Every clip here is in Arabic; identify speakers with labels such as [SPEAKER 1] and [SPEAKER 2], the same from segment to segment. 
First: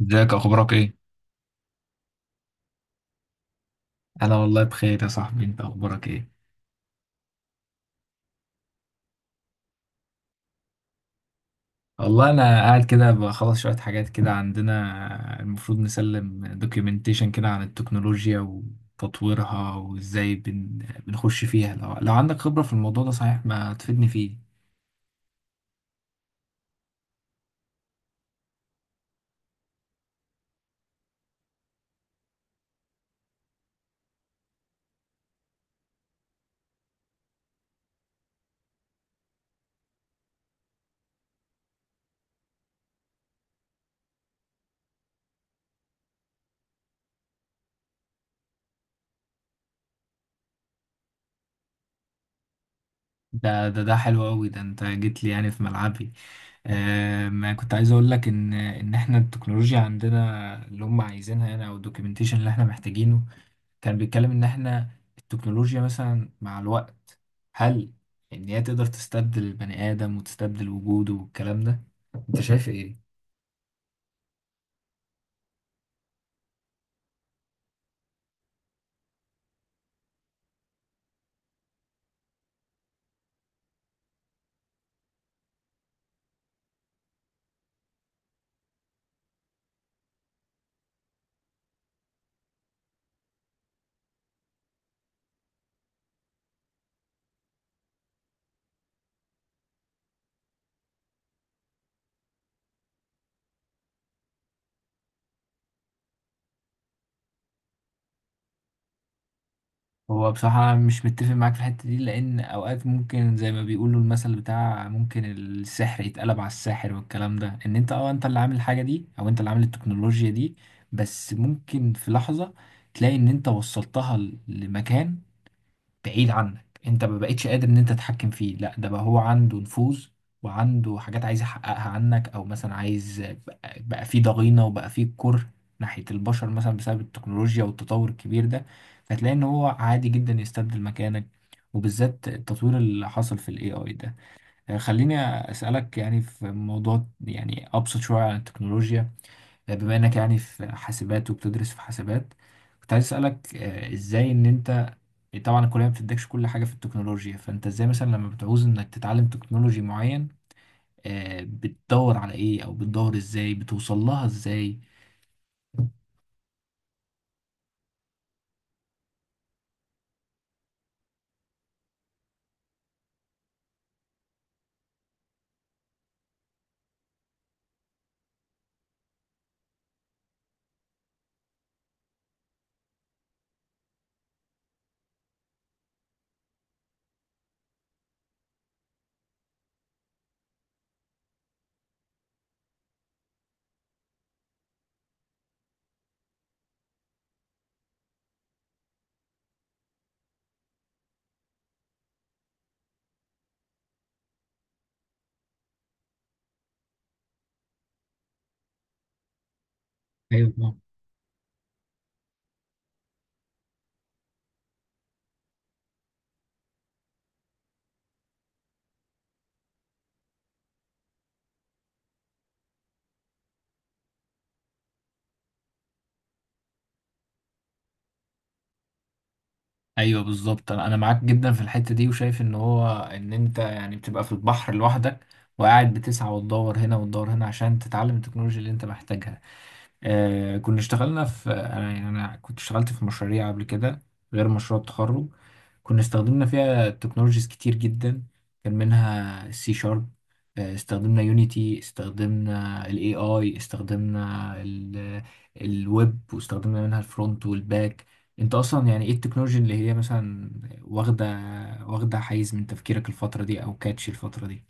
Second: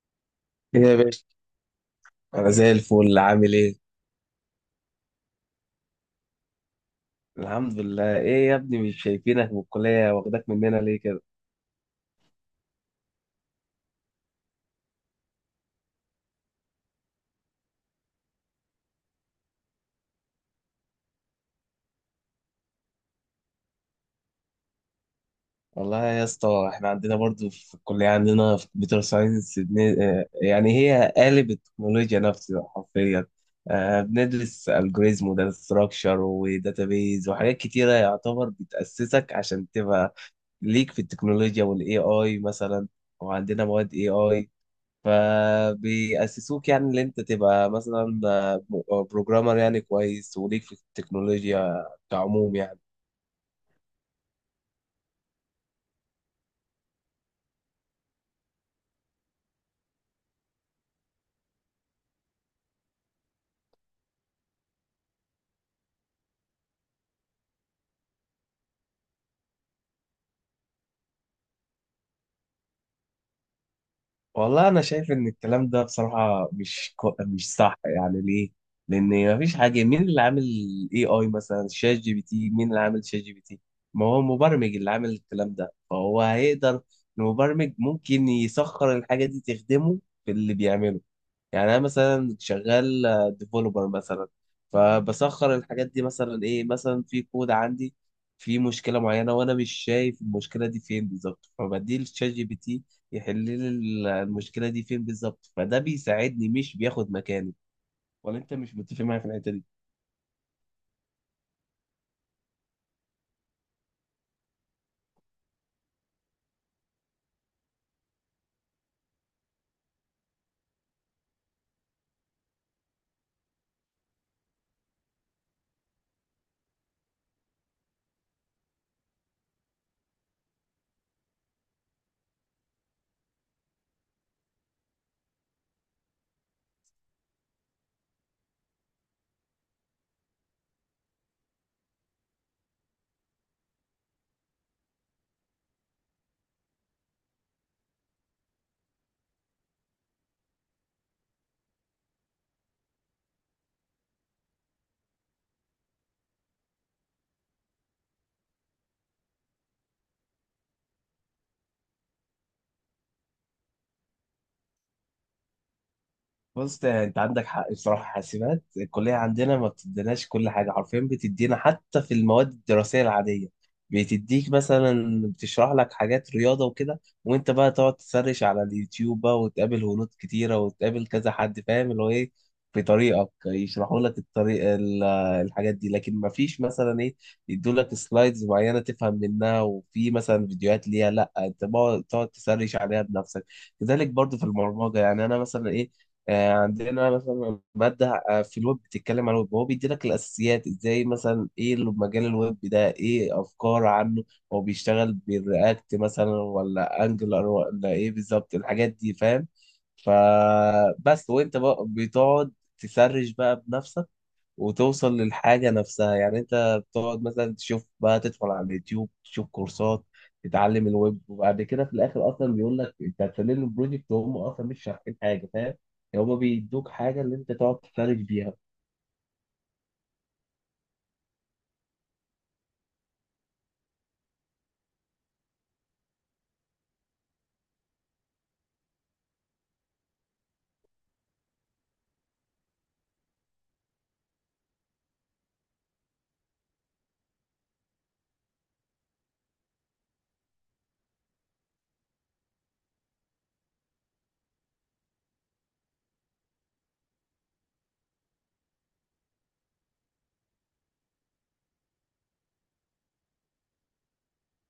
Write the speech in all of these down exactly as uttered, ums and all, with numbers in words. [SPEAKER 1] ازيك؟ اخبارك
[SPEAKER 2] ايه يا
[SPEAKER 1] ايه؟
[SPEAKER 2] باشا. انا زي الفل. عامل ايه؟
[SPEAKER 1] انا والله بخير يا صاحبي، انت اخبارك ايه؟
[SPEAKER 2] الحمد لله. ايه يا ابني، مش شايفينك من الكليه، واخداك مننا ليه كده؟
[SPEAKER 1] والله انا قاعد كده بخلص شويه حاجات كده، عندنا المفروض نسلم دوكيومنتيشن كده عن التكنولوجيا وتطويرها وازاي بن... بنخش فيها. لو... لو عندك خبره في الموضوع ده صحيح، ما تفيدني فيه.
[SPEAKER 2] والله يا اسطى احنا عندنا برضو في الكليه، عندنا في كمبيوتر ساينس بن- آه، يعني هي قالب التكنولوجيا نفسها حرفيا. آه، بندرس الجوريزم وداتا ستراكشر وداتابيز وحاجات كتيره، يعتبر بتاسسك عشان تبقى ليك في التكنولوجيا والاي اي مثلا. وعندنا مواد اي اي، فبيأسسوك يعني ان انت تبقى مثلا بروجرامر يعني كويس وليك في التكنولوجيا كعموم يعني.
[SPEAKER 1] ده ده ده حلو قوي، ده انت جيت لي يعني في ملعبي. آه، ما كنت عايز اقول لك ان ان احنا التكنولوجيا عندنا اللي هم عايزينها يعني، او الدوكيومنتيشن اللي احنا محتاجينه كان بيتكلم ان احنا التكنولوجيا مثلا مع الوقت، هل ان هي تقدر تستبدل البني ادم وتستبدل وجوده والكلام ده؟ انت شايف ايه؟
[SPEAKER 2] والله انا شايف ان الكلام ده بصراحة مش كو... مش صح يعني. ليه؟ لان مفيش حاجة. مين اللي عامل اي اي مثلا؟ شات جي بي تي، مين اللي عامل شات جي بي تي؟ ما هو المبرمج اللي عامل الكلام ده، فهو هيقدر. المبرمج ممكن يسخر الحاجة دي تخدمه في اللي بيعمله. يعني انا مثلا شغال ديفلوبر مثلا، فبسخر الحاجات دي. مثلا ايه؟ مثلا في كود عندي في مشكله معينه وانا مش شايف المشكله دي فين بالظبط، فبدي للشات جي بي تي يحل لي ال- المشكله دي فين بالظبط. فده بيساعدني، مش بياخد مكاني. ولا انت مش متفق معايا في الحته دي؟
[SPEAKER 1] هو بصراحة مش متفق معاك في الحتة دي، لأن أوقات ممكن زي ما بيقولوا المثل بتاع ممكن السحر يتقلب على الساحر، والكلام ده إن أنت أه أنت اللي عامل الحاجة دي، أو أنت اللي عامل التكنولوجيا دي. بس ممكن في لحظة تلاقي إن أنت وصلتها ل- لمكان بعيد عنك، انت ما بقتش قادر ان انت تتحكم فيه. لا، ده بقى هو عنده نفوذ، وعنده حاجات عايز يحققها عنك، او مثلا عايز بقى بقى فيه ضغينة، وبقى فيه كره ناحية البشر مثلا بسبب التكنولوجيا والتطور الكبير ده. فتلاقي ان هو عادي جدا يستبدل مكانك، وبالذات التطوير اللي حصل في الاي اي ده. يعني خليني اسالك يعني في موضوع يعني ابسط شويه عن التكنولوجيا، بما انك يعني في حاسبات وبتدرس في حاسبات. كنت عايز اسالك، آه، ازاي ان انت، طبعا الكليه ما بتدكش كل حاجه في التكنولوجيا، فانت ازاي مثلا لما بتعوز انك تتعلم تكنولوجي معين، آه، بتدور على ايه؟ او بتدور ازاي؟ بتوصل لها ازاي؟
[SPEAKER 2] بص، يعني انت عندك حق بصراحه. حاسبات الكليه عندنا ما بتديناش كل حاجه حرفيا. بتدينا حتى في المواد الدراسيه العاديه بتديك مثلا، بتشرح لك حاجات رياضه وكده، وانت بقى تقعد تسرش على اليوتيوب بقى، وتقابل هنود كتيره وتقابل كذا حد فاهم اللي هو ايه في طريقك، يشرحوا لك الطريق ال- الحاجات دي. لكن ما فيش مثلا ايه، يدوا لك سلايدز معينه تفهم منها وفي مثلا فيديوهات ليها، لا انت بقى تقعد تسرش عليها بنفسك. كذلك برضو في البرمجه. يعني انا مثلا ايه، آه، عندنا مثلا مادة آه، في الويب بتتكلم عن الويب. هو بيدي لك الأساسيات، إزاي مثلا، إيه اللي مجال الويب ده، إيه أفكار عنه، هو بيشتغل بالرياكت مثلا ولا أنجلر، ولا إيه بالظبط الحاجات دي فاهم.
[SPEAKER 1] ايوه طبعاً.
[SPEAKER 2] فبس وأنت بقى بتقعد تسرش بقى بنفسك، وتوصل للحاجة نفسها. يعني انت بتقعد مثلا تشوف بقى، تدخل على اليوتيوب تشوف كورسات تتعلم الويب، وبعد كده في الاخر اصلا بيقول لك انت هتسلم البروجكت، وهم اصلا مش شارحين حاجة فاهم. يعني هم بيدوك حاجة اللي انت تقعد تفرج بيها.
[SPEAKER 1] ايوه بالظبط، انا أنا معاك جدا في الحته دي، وشايف ان هو ان انت يعني بتبقى في البحر لوحدك، وقاعد بتسعى وتدور هنا وتدور هنا عشان تتعلم التكنولوجيا اللي انت محتاجها. آه، كنا اشتغلنا في انا يعني انا كنت اشتغلت في مشاريع قبل كده غير مشروع التخرج. كنا استخدمنا فيها تكنولوجيز كتير جدا، كان منها السي شارب، استخدمنا يونيتي، استخدمنا الاي اي، استخدمنا الويب، واستخدمنا منها الفرونت والباك. انت اصلا يعني ايه التكنولوجي اللي هي مثلا واخده واخده حيز من تفكيرك الفتره دي، او كاتش الفتره دي؟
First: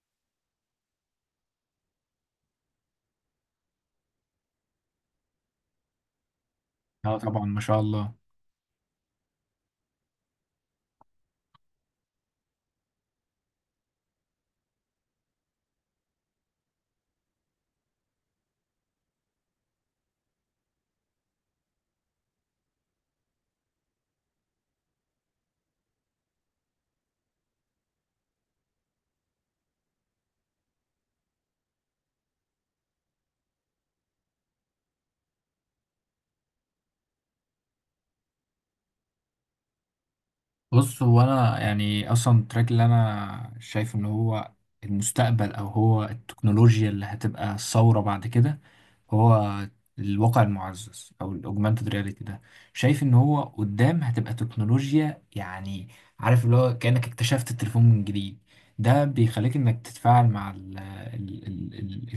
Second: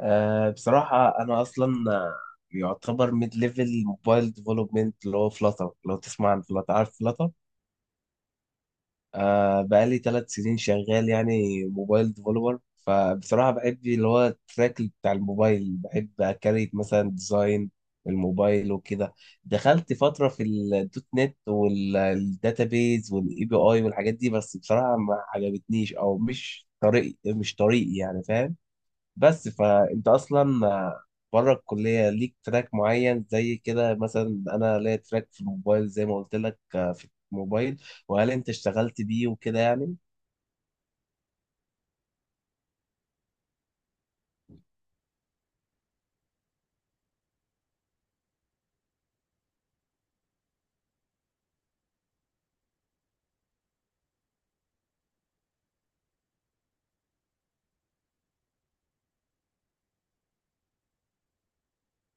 [SPEAKER 2] آه بصراحة انا اصلا آه، يعتبر ميد ليفل موبايل ديفلوبمنت، اللي هو فلاتر. لو تسمع عن فلاتر، عارف
[SPEAKER 1] اه
[SPEAKER 2] فلاتر؟
[SPEAKER 1] طبعا ما شاء الله.
[SPEAKER 2] آه، بقالي ثلاث سنين شغال يعني موبايل ديفلوبر. فبصراحة بحب اللي هو التراك بتاع الموبايل، بحب أكريت مثلا ديزاين الموبايل وكده. دخلت فترة في الدوت نت والداتابيز والاي بي اي والحاجات دي، بس بصراحة ما عجبتنيش او مش طريقي، مش طريقي يعني فاهم. بس فانت اصلا آه، بره الكليه ليك تراك معين زي كده. مثلا انا ليا تراك في الموبايل زي ما قلت لك، آه، في الموبايل. وهل انت اشتغلت بيه وكده يعني؟
[SPEAKER 1] بص، هو انا يعني اصلا التراك اللي انا شايف ان هو المستقبل، او هو التكنولوجيا اللي هتبقى الثوره بعد كده، هو الواقع المعزز او الاوجمانتد رياليتي ده. شايف ان هو قدام هتبقى تكنولوجيا يعني، عارف اللي هو كانك اكتشفت التليفون من جديد. ده بيخليك انك تتفاعل مع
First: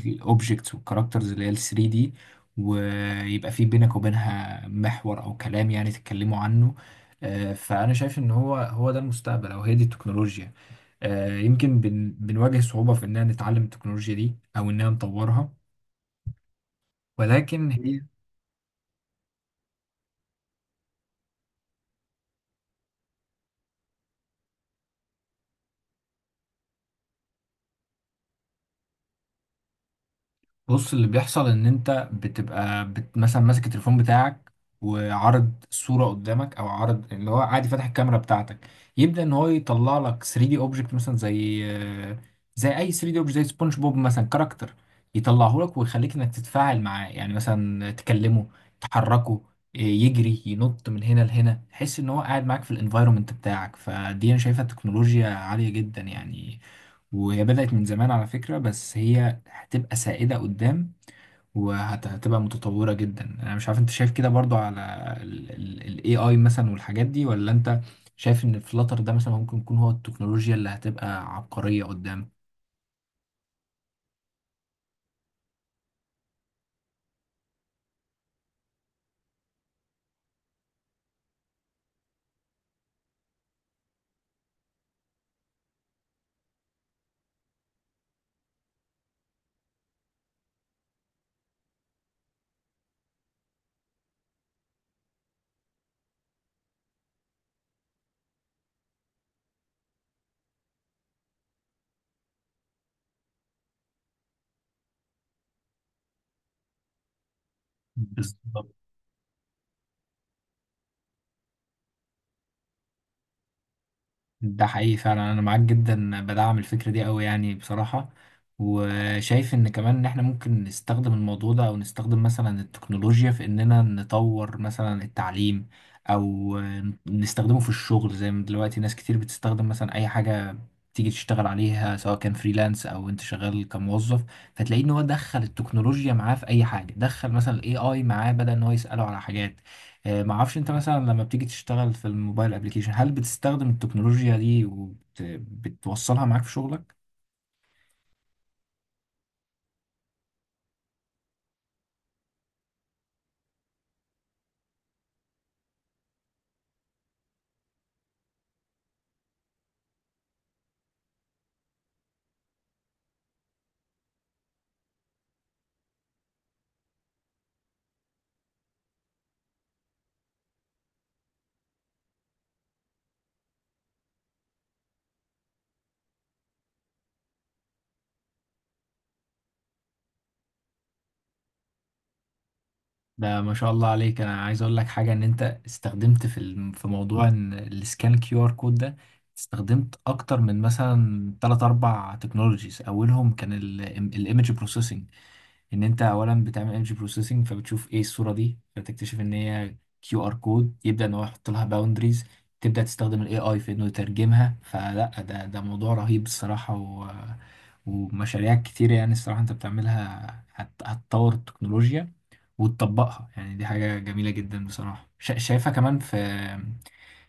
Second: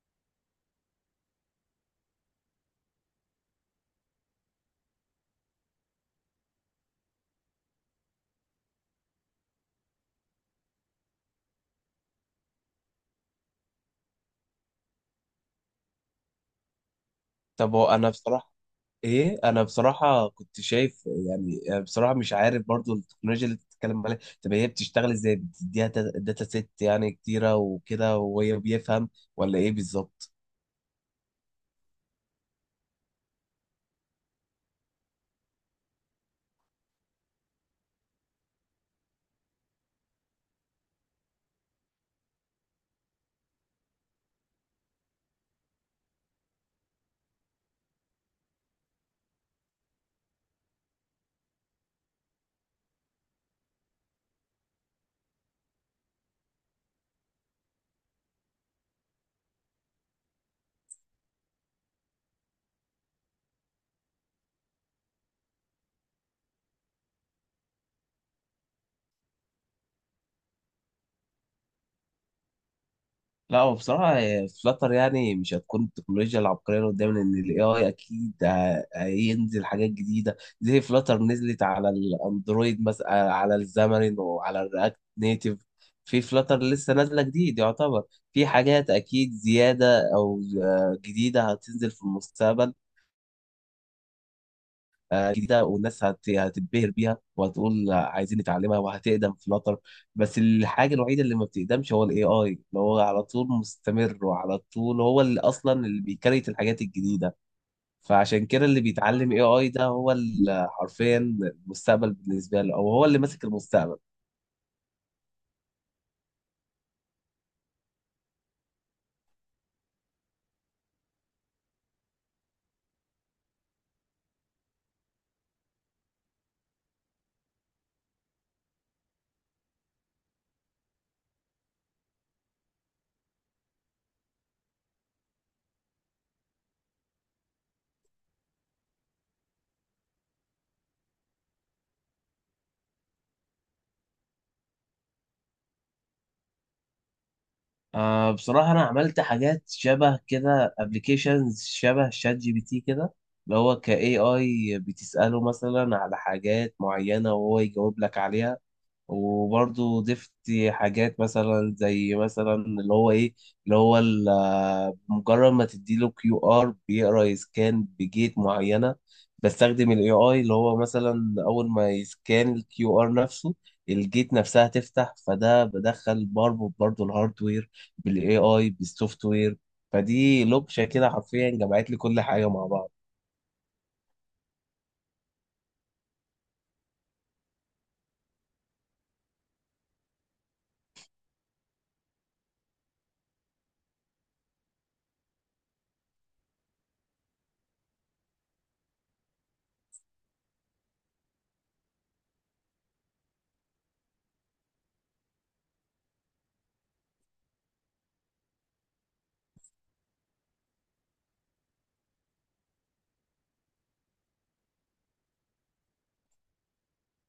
[SPEAKER 1] الاوبجكتس والكاركترز اللي هي ال ثري دي، ويبقى في بينك وبينها محور او كلام يعني تتكلموا عنه. آه، فأنا شايف إن هو هو ده المستقبل، أو هي دي التكنولوجيا. آه، يمكن بن بنواجه صعوبة في إننا نتعلم التكنولوجيا دي أو إننا نطورها، ولكن
[SPEAKER 2] طب هو
[SPEAKER 1] هي...
[SPEAKER 2] انا بصراحه ايه، انا بصراحه كنت شايف يعني آه، بصراحه مش عارف برضو التكنولوجيا اللي بتتكلم عليها. طب هي بتشتغل ازاي؟ بتديها تا- داتا سيت يعني كتيره وكده، وهي بيفهم ولا ايه بالظبط؟
[SPEAKER 1] بص، اللي بيحصل ان انت بتبقى بت مثلا ماسك التليفون بتاعك، وعرض صورة قدامك او عرض اللي هو عادي فاتح الكاميرا بتاعتك، يبدأ ان هو يطلع لك ثري دي اوبجكت مثلا، زي زي اي ثري دي اوبجكت زي سبونج بوب مثلا كاركتر، يطلعه لك ويخليك انك تتفاعل معاه، يعني مثلا تكلمه، تحركه، يجري، ينط من هنا لهنا، تحس ان هو قاعد معاك في الانفايرومنت بتاعك. فدي انا شايفها تكنولوجيا عالية جدا يعني، وهي بدأت من زمان على فكرة، بس هي هتبقى سائدة قدام وهتبقى متطورة جدا. انا مش عارف انت شايف كده برضو على ال ال- ال ايه اي مثلا والحاجات دي، ولا انت شايف ان فلاتر ده مثلا ممكن يكون هو التكنولوجيا اللي هتبقى عبقرية قدام؟
[SPEAKER 2] لا، هو بصراحة فلاتر يعني مش هتكون التكنولوجيا العبقرية اللي قدام، لأن ال إيه آي أكيد ه- هينزل حاجات جديدة. زي فلاتر نزلت على الأندرويد مثلا، على الزامرين وعلى الرياكت نيتيف. في فلاتر لسه نازلة جديد يعتبر. في حاجات أكيد زيادة أو آه، جديدة هتنزل في المستقبل. آه، جديده، والناس هت- هتتبهر بيها وهتقول عايزين نتعلمها، وهتقدم فلاتر. بس الحاجه الوحيده اللي ما بتقدمش هو الاي اي، اللي هو على طول مستمر، وعلى طول هو اللي اصلا اللي بيكريت الحاجات الجديده. فعشان كده
[SPEAKER 1] بالظبط.
[SPEAKER 2] اللي بيتعلم اي اي ده هو ال- حرفيا المستقبل بالنسبه له، او هو اللي ماسك المستقبل.
[SPEAKER 1] ده حقيقي فعلا، انا معاك جدا، بدعم الفكره دي قوي يعني بصراحه. وشايف ان كمان ان احنا ممكن نستخدم الموضوع ده، او نستخدم مثلا التكنولوجيا في اننا نطور مثلا التعليم، او نستخدمه في الشغل زي ما دلوقتي ناس كتير بتستخدم مثلا اي حاجه تيجي تشتغل عليها، سواء كان فريلانس او انت شغال كموظف. فتلاقيه ان هو دخل التكنولوجيا معاه في اي حاجه، دخل مثلا الاي اي معاه بدل ان هو يساله على حاجات. آه، ما اعرفش انت مثلا لما بتيجي تشتغل في الموبايل ابليكيشن هل بتستخدم التكنولوجيا دي وبتوصلها معاك في شغلك؟
[SPEAKER 2] آه بصراحه انا عملت حاجات شبه كده. ابلكيشنز شبه شات جي بي تي كده، اللي هو كاي اي بتساله مثلا على حاجات معينه وهو يجاوب لك عليها. وبرضه ضفت حاجات مثلا، زي مثلا اللي هو ايه، اللي هو ال- مجرد ما تديله كيو ار بيقرا يسكان بجيت معينه. بستخدم الاي اي اللي هو مثلا اول ما يسكان الكيو ار نفسه الجيت نفسها تفتح. فده بدخل بربط برضه الهاردوير بالاي اي بالسوفت وير. فدي لوكشه كده حرفيا جمعت لي كل حاجه مع بعض.
[SPEAKER 1] ده ما شاء الله عليك. انا عايز اقول لك حاجه، ان انت استخدمت في الم- في موضوع إن السكان كيو ار كود ده، استخدمت اكتر من مثلا ثلاث أربع تكنولوجيز، اولهم كان الايمج بروسيسنج. ان انت اولا بتعمل ايمج بروسيسنج فبتشوف ايه الصوره دي، فتكتشف ان هي كيو ار كود، يبدا ان هو يحط لها باوندريز، تبدا تستخدم الاي اي في انه يترجمها. فلا، ده ده موضوع رهيب الصراحه. و... ومشاريع كتير يعني الصراحه انت بتعملها هت... هتطور التكنولوجيا وتطبقها، يعني دي حاجه جميله جدا بصراحه. شا... شايفها كمان في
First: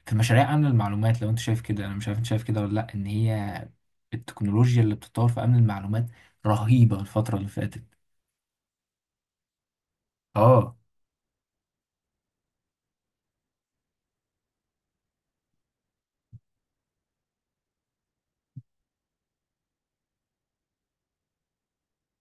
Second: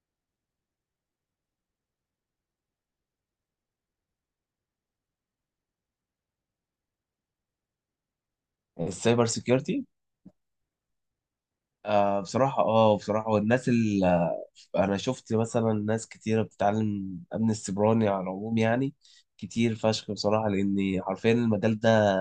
[SPEAKER 1] في مشاريع امن المعلومات، لو انت شايف كده. انا مش عارف انت شايف كده ولا لا، ان هي التكنولوجيا اللي بتتطور في امن المعلومات رهيبه الفتره اللي فاتت.
[SPEAKER 2] السايبر سيكيورتي.
[SPEAKER 1] اه.
[SPEAKER 2] آه بصراحة، اه بصراحة والناس اللي انا شفت مثلا، ناس كتيرة بتتعلم امن السيبراني على العموم، يعني كتير فشخ بصراحة، لان حرفيا المجال ده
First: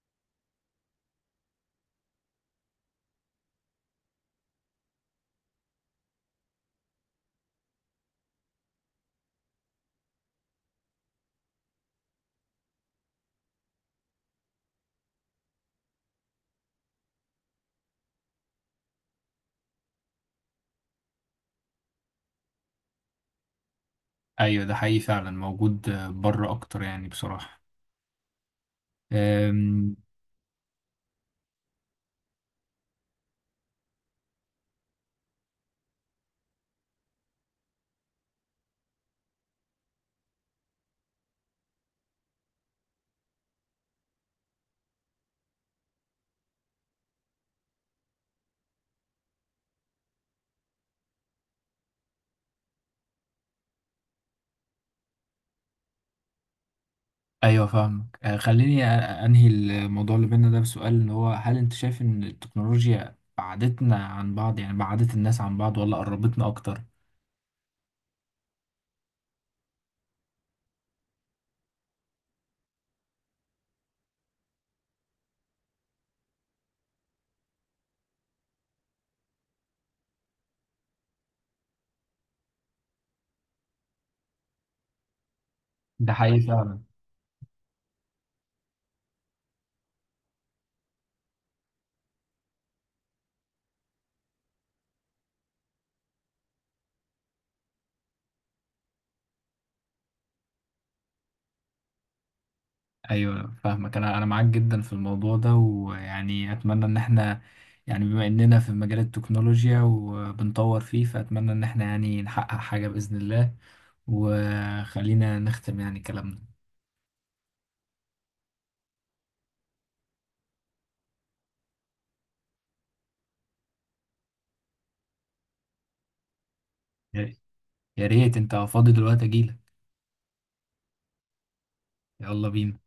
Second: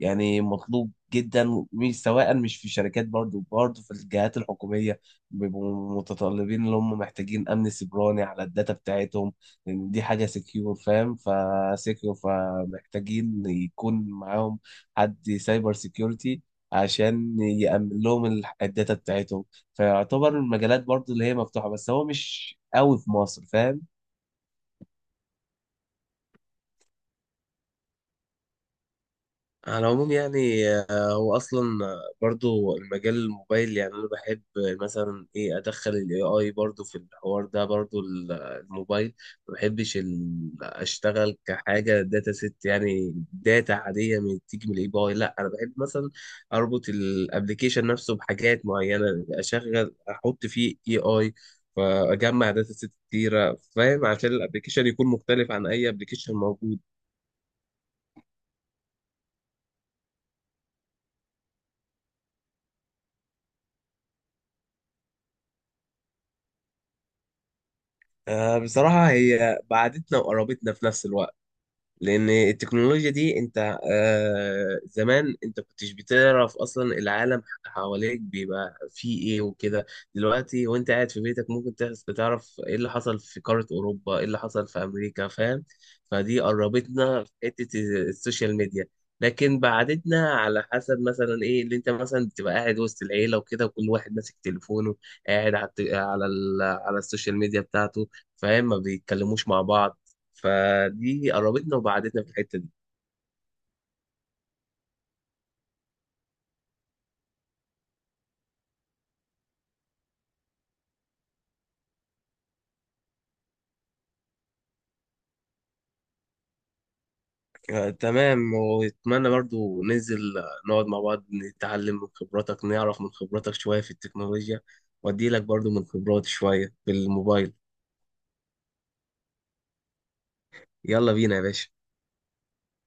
[SPEAKER 2] يعني مطلوب جدا. مش سواء، مش في الشركات، برضو برضو في الجهات الحكومية بيبقوا متطلبين، اللي هم محتاجين امن سيبراني على الداتا بتاعتهم، لان دي حاجة سكيور فاهم، فسكيور، فمحتاجين يكون معاهم حد سايبر سيكيورتي عشان يأمن لهم ال- الداتا بتاعتهم. فيعتبر المجالات برضو اللي هي مفتوحة، بس هو مش قوي في مصر فاهم.
[SPEAKER 1] ايوه ده حقيقي فعلا موجود، بره اكتر يعني بصراحه.
[SPEAKER 2] على
[SPEAKER 1] أم،
[SPEAKER 2] العموم يعني آه، هو اصلا آه، برضو المجال الموبايل. يعني انا بحب آه، مثلا ايه، ادخل الاي اي برضو في الحوار ده، برضو ال- آه، الموبايل ما بحبش ال- اشتغل كحاجه داتا ست، يعني داتا عاديه من تيجي من الاي اي، لا انا بحب مثلا اربط الابلكيشن نفسه بحاجات معينه، اشغل احط فيه اي اي، فاجمع داتا ست كتيره فاهم، عشان الابلكيشن يكون مختلف عن اي ابلكيشن موجود.
[SPEAKER 1] ايوه فاهمك. أه، خليني أ- انهي الموضوع اللي بينا ده بسؤال، اللي هو هل انت شايف ان التكنولوجيا بعدتنا عن بعض يعني بعدت الناس عن بعض، ولا قربتنا اكتر؟
[SPEAKER 2] آه، بصراحة هي بعدتنا وقربتنا في نفس الوقت. لان التكنولوجيا دي، انت آه زمان انت كنتش بتعرف اصلا العالم حواليك بيبقى فيه ايه وكده. دلوقتي وانت قاعد في بيتك، ممكن تحس- تعرف ايه اللي حصل في قارة اوروبا، ايه اللي حصل في امريكا فاهم.
[SPEAKER 1] ده حقيقي
[SPEAKER 2] فدي
[SPEAKER 1] فعلا.
[SPEAKER 2] قربتنا في حتة السوشيال ميديا. لكن بعدتنا على حسب مثلا ايه، اللي انت مثلا بتبقى قاعد وسط العيلة وكده، وكل واحد ماسك تليفونه، قاعد على الت- على ال- على السوشيال ميديا بتاعته فاهم، ما بيتكلموش مع بعض. فدي قربتنا وبعدتنا في الحتة دي.
[SPEAKER 1] ايوه فاهمك، انا انا معاك جدا في الموضوع ده، ويعني اتمنى ان احنا يعني، بما اننا في مجال التكنولوجيا وبنطور فيه، فاتمنى ان احنا يعني نحقق حاجه باذن الله. وخلينا نختم يعني كلامنا.
[SPEAKER 2] آه، تمام. واتمنى برضو ننزل آه، نقعد مع بعض، نتعلم من خبراتك، نعرف من خبراتك شوية في التكنولوجيا، وادي لك برضو من خبراتي شوية في الموبايل.
[SPEAKER 1] يا ريت انت فاضي دلوقتي اجيلك.
[SPEAKER 2] يلا بينا يا باشا.
[SPEAKER 1] يلا بينا.